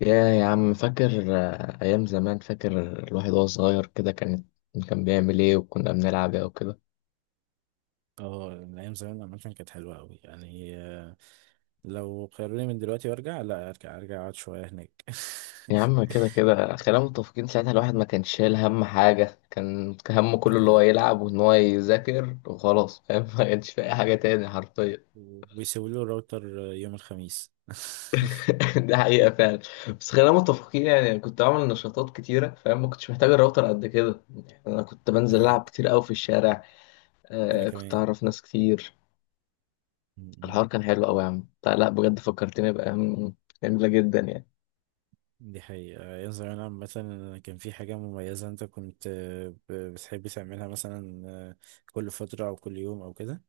يا عم فاكر، أيام زمان. فاكر الواحد وهو صغير كده، كان بيعمل إيه، وكنا بنلعب إيه وكده. اه، من ايام زمان الاماكن كانت حلوه قوي، يعني لو خيروني من دلوقتي وارجع، لا ارجع ارجع اقعد شويه هناك يا عم، كده كده خلينا متفقين، ساعتها الواحد ما كانش شايل هم حاجة. كان همه ده كله اللي هو حقيقي، يلعب، وإن هو يذاكر، وخلاص، فاهم؟ ما كانش في أي حاجة تاني حرفيا. ويسيبوا لي الراوتر يوم الخميس دي حقيقة فعلا. بس خلينا متفقين، يعني أنا كنت بعمل نشاطات كتيرة، فاهم؟ ما كنتش محتاج الراوتر قد كده. يعني أنا كنت بنزل اي، ألعب كتير أوي في الشارع. انا آه، كنت كمان. أعرف ناس كتير. م- م. الحوار كان حلو قوي يا عم، لا لا، بجد فكرتني بأيام جميلة جدا يعني. دي حقيقة، أيام زمان عامة. أنا كان في حاجة مميزة. أنت كنت، بتحب تعملها مثلا كل فترة أو كل يوم أو كده؟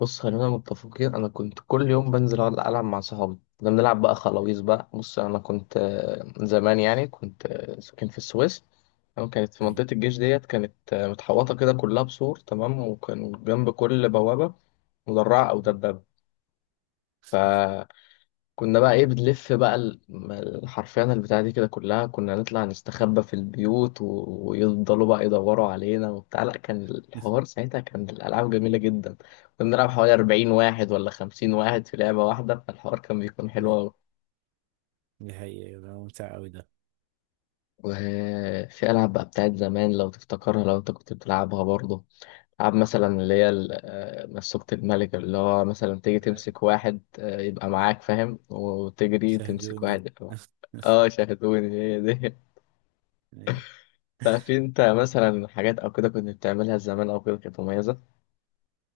بص، خلينا متفقين، أنا كنت كل يوم بنزل أقعد ألعب مع صحابي، كنا بنلعب بقى أيوة. خلاويص. بقى بص، أنا كنت زمان يعني، كنت ساكن في السويس، تمام؟ كانت في أيوة. منطقة الجيش ديت، كانت متحوطة كده كلها بسور، تمام، وكان جنب كل بوابة مدرعة أو أيوة. دبابة. ف كنا بقى ايه، بنلف بقى حرفيا البتاعة دي كده كلها، كنا نطلع نستخبى في البيوت و ويفضلوا بقى يدوروا علينا وبتاع. لا، كان الحوار ساعتها، كان الألعاب جميلة جدا. كنا بنلعب حوالي 40 واحد ولا 50 واحد في لعبة واحدة، فالحوار كان بيكون حلو أيوة. أوي. دي حقيقة، ده ممتع أوي ده. وفي ألعاب بقى بتاعت زمان، لو تفتكرها، لو أنت كنت بتلعبها برضه. ألعاب مثلا اللي هي مسوكة الملك، اللي هو مثلا تيجي أيوة. تمسك واحد يبقى معاك، فاهم؟ وتجري تمسك شاهدوني. واحد يبقى معاك. اه، شاهدوني، هي دي. أي. لا، في انت مثلا حاجات او كده كنت بتعملها زمان او كده كانت مميزه؟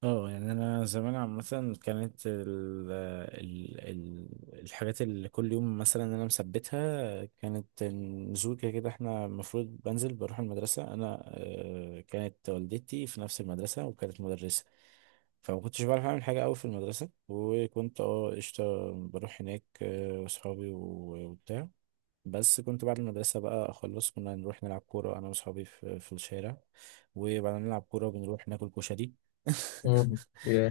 اه يعني انا زمان عامه، كانت ال الحاجات اللي كل يوم مثلا انا مثبتها، كانت نزول. كده كده احنا المفروض بنزل بروح المدرسه. انا كانت والدتي في نفس المدرسه وكانت مدرسه، فما كنتش بعرف اعمل حاجه قوي في المدرسه، وكنت اه قشطه بروح هناك واصحابي و- وبتاع. بس كنت بعد المدرسة بقى أخلص، كنا نروح نلعب كورة أنا وأصحابي في الشارع، وبعد ما نلعب كورة بنروح ناكل كشري. مم. Yeah.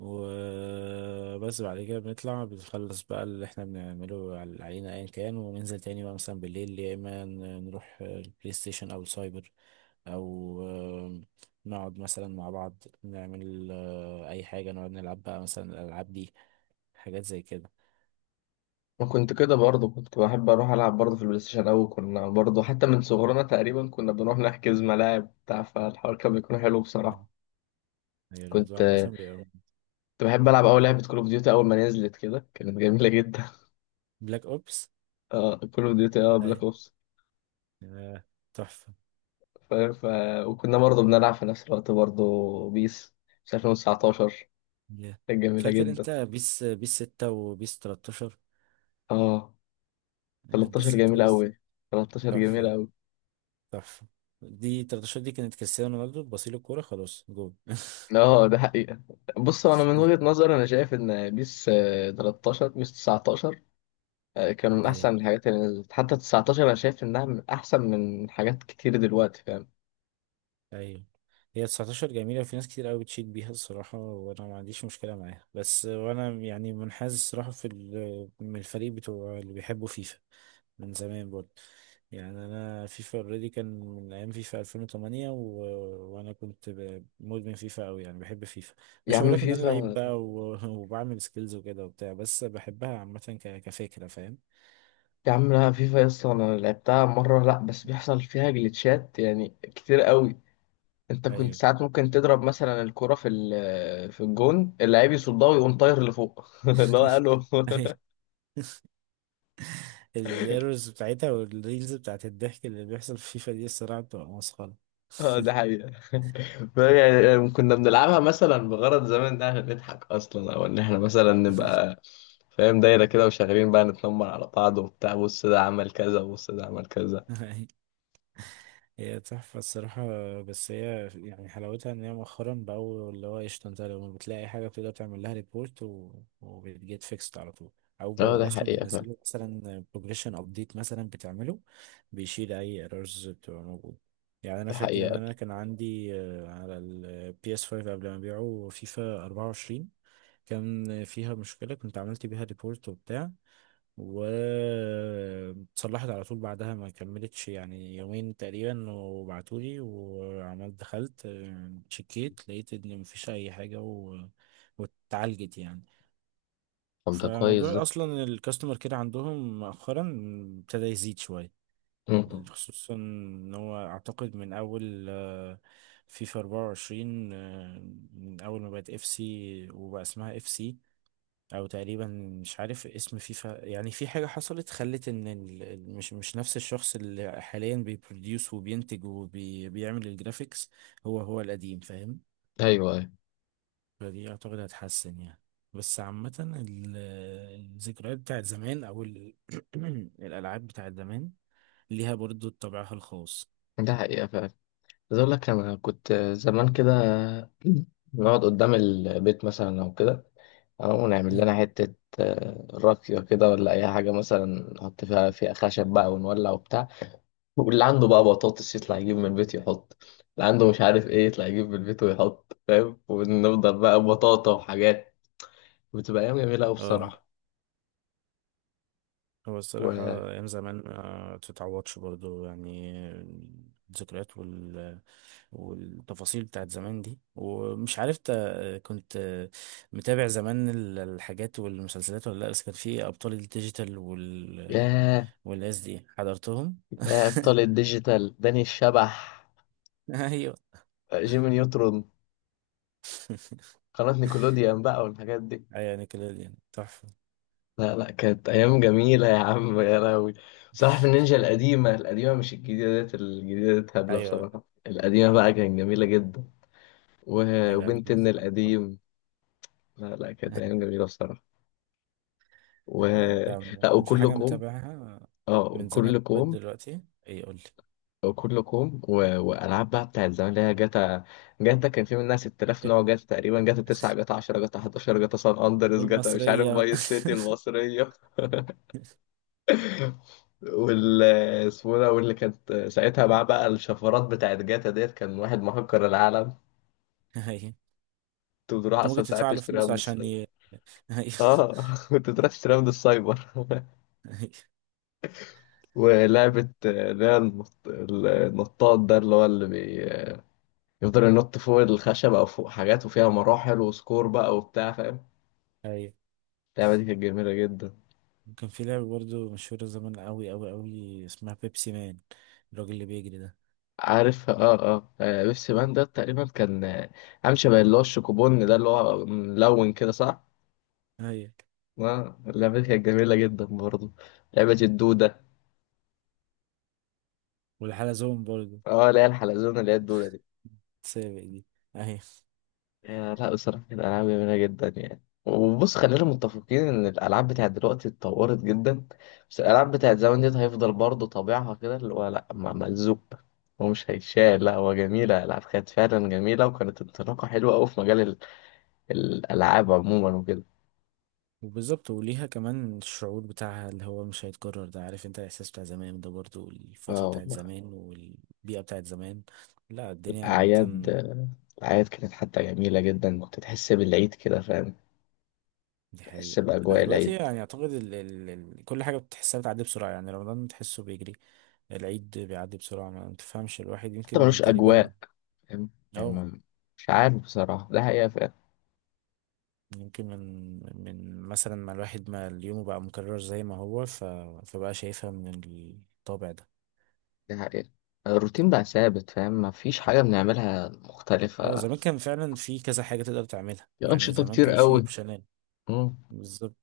وبس بعد كده بنطلع، بنخلص بقى اللي احنا بنعمله على العينة ايا كان، وننزل تاني بقى مثلا بالليل، يا اما نروح البلاي ستيشن او السايبر، او نقعد مثلا مع بعض، نعمل اي حاجة، نقعد نلعب بقى مثلا الالعاب دي، حاجات زي كده. ما كنت كده برضه، كنت بحب اروح العب برضه في البلاي ستيشن. او كنا برضه حتى من صغرنا تقريبا كنا بنروح نحجز ملاعب بتاع فالحوار كان بيكون حلو مم. بصراحه. هي كنت الموضوع مثلا بيبقى كنت بحب العب اول لعبه كول اوف ديوتي. اول ما نزلت كده كانت جميله جدا. بلاك اوبس. اه، كول اوف ديوتي، اه، بلاك اي اوبس. آه، تحفة. ف... ف... وكنا برضه بنلعب في نفس الوقت برضه بيس، في 2019، يا، كانت جميله فاكر جدا. انت بيس 6 وبيس 13؟ اه، بيس 13 6 جميله وبيس، قوي، 13 جميله تحفة. قوي. صح، دي 13 دي كانت كريستيانو رونالدو بصيل الكورة خلاص جول. اه، ده حقيقة. بص، انا من وجهة نظري انا شايف ان بيس 13، بيس 19، كانوا من ايوه، احسن الحاجات اللي نزلت. حتى 19 انا شايف انها من احسن من حاجات كتير دلوقتي، فاهم؟ ايوه، هي 19 جميلة، وفي ناس كتير قوي بتشيد بيها الصراحة، وانا ما عنديش مشكلة معاها، بس وانا يعني منحاز الصراحة في ال-، من الفريق بتوع اللي بيحبوا فيفا من زمان برضه. يعني انا فيفا اوريدي كان من ايام فيفا 2008. وانا كنت، مدمن فيفا قوي، يعني بحب فيفا. يا مش عم هقولك ان انا لعيب فيفا. بقى و... وبعمل سكيلز وكده وبتاع، بس بحبها عامة، كفكرة، فاهم؟ يا عم لا، فيفا يا اسطى انا لعبتها مرة، لا بس بيحصل فيها جليتشات يعني كتير قوي. انت كنت أيوه. ساعات ممكن تضرب مثلا الكرة في في الجون، اللاعب يصدها ويقوم طاير لفوق. اللي هو قاله. الايرورز بتاعتها والريلز بتاعت الضحك اللي بيحصل في فيفا دي الصراحة بتبقى مسخرة. اه، ده حقيقة. يعني كنا بنلعبها مثلا بغرض زمان ده عشان نضحك اصلا، او ان احنا مثلا نبقى فاهم، دايرة كده وشغالين بقى نتنمر على بعض وبتاع. بص ده عمل كذا، وبص ده عمل كذا. هي تحفة الصراحة. بس هي يعني حلاوتها ان هي مؤخرا بقوا اللي هو قشطة، انت لما بتلاقي حاجة بتقدر تعمل لها ريبورت، و... وبتجيت فيكست على طول، او اه، بقوا ده اصلا حقيقة فعلا. بينزلوا مثلا بروجريشن ابديت مثلا بتعمله، بيشيل اي ايرورز بتبقى موجودة. يعني انا ده فاكر ان حقيقة. انا كان عندي على البي اس 5 قبل ما ابيعه، فيفا 24 كان فيها مشكلة، كنت عملت بيها ريبورت وبتاع، واتصلحت على طول بعدها، ما كملتش يعني يومين تقريبا وبعتولي، وعملت دخلت شكيت، لقيت ان مفيش اي حاجة، و... واتعالجت يعني. طب ده كويس ده. فموضوع اصلا الكاستمر كير عندهم مؤخرا ابتدى يزيد شوية، م-م. خصوصا ان هو اعتقد من اول فيفا 24 من اول ما بقت اف سي وبقى اسمها اف سي، او تقريبا مش عارف اسم فيفا. يعني في حاجة حصلت خلت ان ال...، ال- مش نفس الشخص اللي حاليا بيبروديوس وبينتج وبيعمل الجرافيكس، هو هو القديم، فاهم؟ ايوه، ايوه. فدي اعتقد هتحسن يعني. بس عامة ال- الذكريات بتاعت زمان، او ال... الالعاب بتاعت زمان ليها برضو طابعها الخاص. ده حقيقة فعلا. عايز اقول لك، انا كنت زمان كده نقعد قدام البيت مثلا او كده، او نعمل مم. لنا حتة راقية كده ولا اي حاجة مثلا. نحط فيها خشب بقى ونولع وبتاع، واللي عنده بقى بطاطس يطلع يجيب من البيت يحط، اللي عنده مش عارف ايه يطلع يجيب من البيت ويحط، فاهم؟ ونفضل بقى بطاطا وحاجات، بتبقى أيام جميلة أوي اه، بصراحة. هو و الصراحة أيام زمان ما تتعوضش برضو يعني. الذكريات وال... والتفاصيل بتاعت زمان دي، ومش عارف، كنت متابع زمان ال- الحاجات والمسلسلات ولا لأ؟ بس كان في أبطال الديجيتال وال... ياه، والناس دي حضرتهم. يا أبطال الديجيتال، داني الشبح، أيوة. جيمي نيوترون، قناة نيكولوديان بقى والحاجات دي. أيوة، نيكلوديان تحفة. لا لا، كانت أيام جميلة يا عم، يا لهوي. صراحة، في النينجا القديمة القديمة، مش الجديدة ديت، الجديدة ديت هبلة أيوة، بصراحة، القديمة بقى كانت جميلة جدا. يا و القديم وبنت إن مسرح طب. القديم. لا لا، كانت أيام أيوة. جميلة بصراحة. و أنت لا، كان في وكله حاجة كوم. متابعها اه، من زمان وكله لغاية كوم. دلوقتي؟ إيه، قول لي. وكله كوم والعاب بقى بتاعت زمان اللي هي جاتا. جاتا كان في منها 6000 نوع جاتا تقريبا، جاتا 9، جاتا 10، جاتا 11، جاتا سان اندرس، جاتا مش عارف، والمصرية. فايس سيتي المصريه. وال اسمه ده، واللي كانت ساعتها معاه بقى الشفرات بتاعت جاتا ديت، كان واحد مهكر العالم. أيوة. كنت بتروح أنت ممكن اصلا ساعات تدفع له تشتريها فلوس من عشان السايبر. أيوة. اه، كنت بتروح تشتريها من السايبر. أيوة. ولعبة اللي هي النطاط ده، اللي هو اللي يفضل ينط فوق الخشب او فوق حاجات، وفيها مراحل وسكور بقى وبتاع، فاهم؟ أيوة اللعبه دي كانت جميله جدا. كان في لعبة برضه مشهورة زمان، أوي أوي أوي، اسمها بيبسي مان، الراجل اللي بيجري ده. عارف، اه، بيبسي مان ده تقريبا كان عامل شبه اللي هو الشوكوبون ده، اللي هو ملون كده، صح؟ أيوة. اه، اللعبه دي كانت جميله جدا برضه. لعبه الدوده. والحلزون برضه، اه، اللي هي الحلزونه، اللي هي الدوده دي. سابق دي. أيوة. يا لا، بصراحة كانت ألعاب جميلة جدا يعني. وبص، خلينا متفقين إن الألعاب بتاعت دلوقتي اتطورت جدا، بس الألعاب بتاعت زمان ديت هيفضل برضه طابعها كده، اللي هو لأ، ملزوق، هو مش هيتشال. لأ، هو جميلة، الألعاب كانت فعلا جميلة، وكانت انطلاقة حلوة أوي في مجال الألعاب عموما وكده. وبالظبط، وليها كمان الشعور بتاعها اللي هو مش هيتكرر ده، عارف أنت الإحساس بتاع زمان ده برضه، اه والفترة بتاعت والله. زمان، والبيئة بتاعت زمان. لا، الدنيا عامة. الأعياد الأعياد كانت حتى جميلة جدا، كنت تحس بالعيد كده، فاهم؟ دي تحس حقيقة، ده بأجواء دلوقتي العيد. يعني أعتقد ال... ال... ال... كل حاجة بتحسها بتعدي بسرعة، يعني رمضان تحسه بيجري، العيد بيعدي بسرعة ما تفهمش، الواحد حتى يمكن ملوش تقريبا، أجواء، فاهم؟ يعني أو ما- مش عارف بصراحة، ده حقيقة. يمكن من مثلا ما اليوم بقى مكرر زي ما هو، ف... فبقى شايفها من الطابع ده. ده حقيقة. الروتين بقى ثابت، فاهم؟ مفيش حاجة بنعملها هو مختلفة. زمان كان فعلا في كذا حاجة تقدر تعملها، في يعني أنشطة زمان كتير كان في قوي. اوبشنات، مم. بالظبط.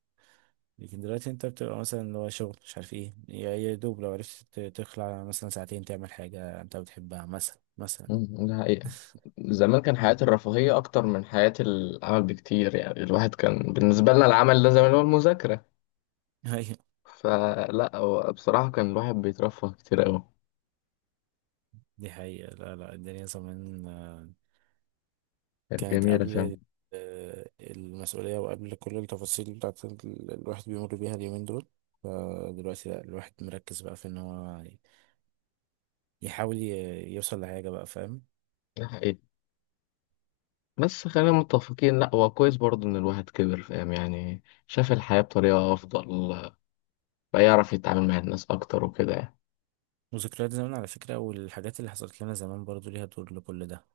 لكن دلوقتي انت بتبقى مثلا اللي هو شغل مش عارف ايه، يا دوب لو عرفت تخلع مثلا ساعتين تعمل حاجة انت بتحبها مثلا، مثلا. مم. ده حقيقة. زمان كان حياة الرفاهية أكتر من حياة العمل بكتير، يعني الواحد كان بالنسبة لنا العمل ده زمان هو المذاكرة. ايوه. فلا، هو بصراحة كان الواحد بيترفه كتير أوي، دي حقيقة، لا لا الدنيا زمان كانت كانت جميلة، قبل ال- فاهم؟ المسؤولية، وقبل كل التفاصيل بتاعت ال- الواحد بيمر بيها اليومين دول، فدلوقتي لا، الواحد مركز بقى في ان هو يحاول يوصل لحاجة بقى، فاهم؟ ده حقيقي. بس خلينا متفقين، لا هو كويس برضه إن الواحد كبر، فاهم؟ يعني شاف الحياة بطريقة أفضل، بقى يعرف يتعامل مع الناس أكتر وكده يعني. وذكريات زمان على فكرة، والحاجات اللي حصلت لنا زمان برضو ليها دور لكل ده.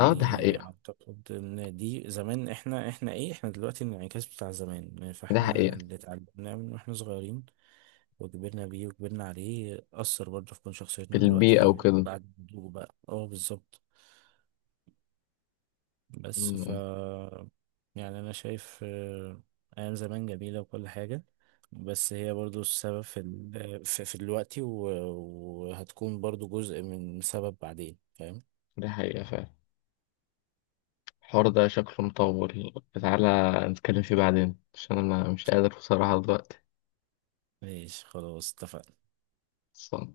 اه، ده حقيقة. اعتقد ان دي زمان احنا، احنا ايه احنا دلوقتي الانعكاس بتاع زمان، ده فاحنا حقيقة. اللي اتعلمناه من واحنا صغيرين وكبرنا بيه وكبرنا عليه أثر برضه في كون شخصيتنا البيئة دلوقتي وكده. بعد النضوج بقى، اه بالظبط. بس ف، مم. يعني انا شايف ايام زمان جميله وكل حاجه، بس هي برضو السبب في ال... في دلوقتي، و... وهتكون برضو جزء من سبب بعدين، فاهم؟ دي حقيقة فعلا. الحوار ده شكله مطول، تعالى نتكلم فيه بعدين، عشان أنا مش قادر بصراحة دلوقتي. ماشي، خلاص اتفقنا. صح.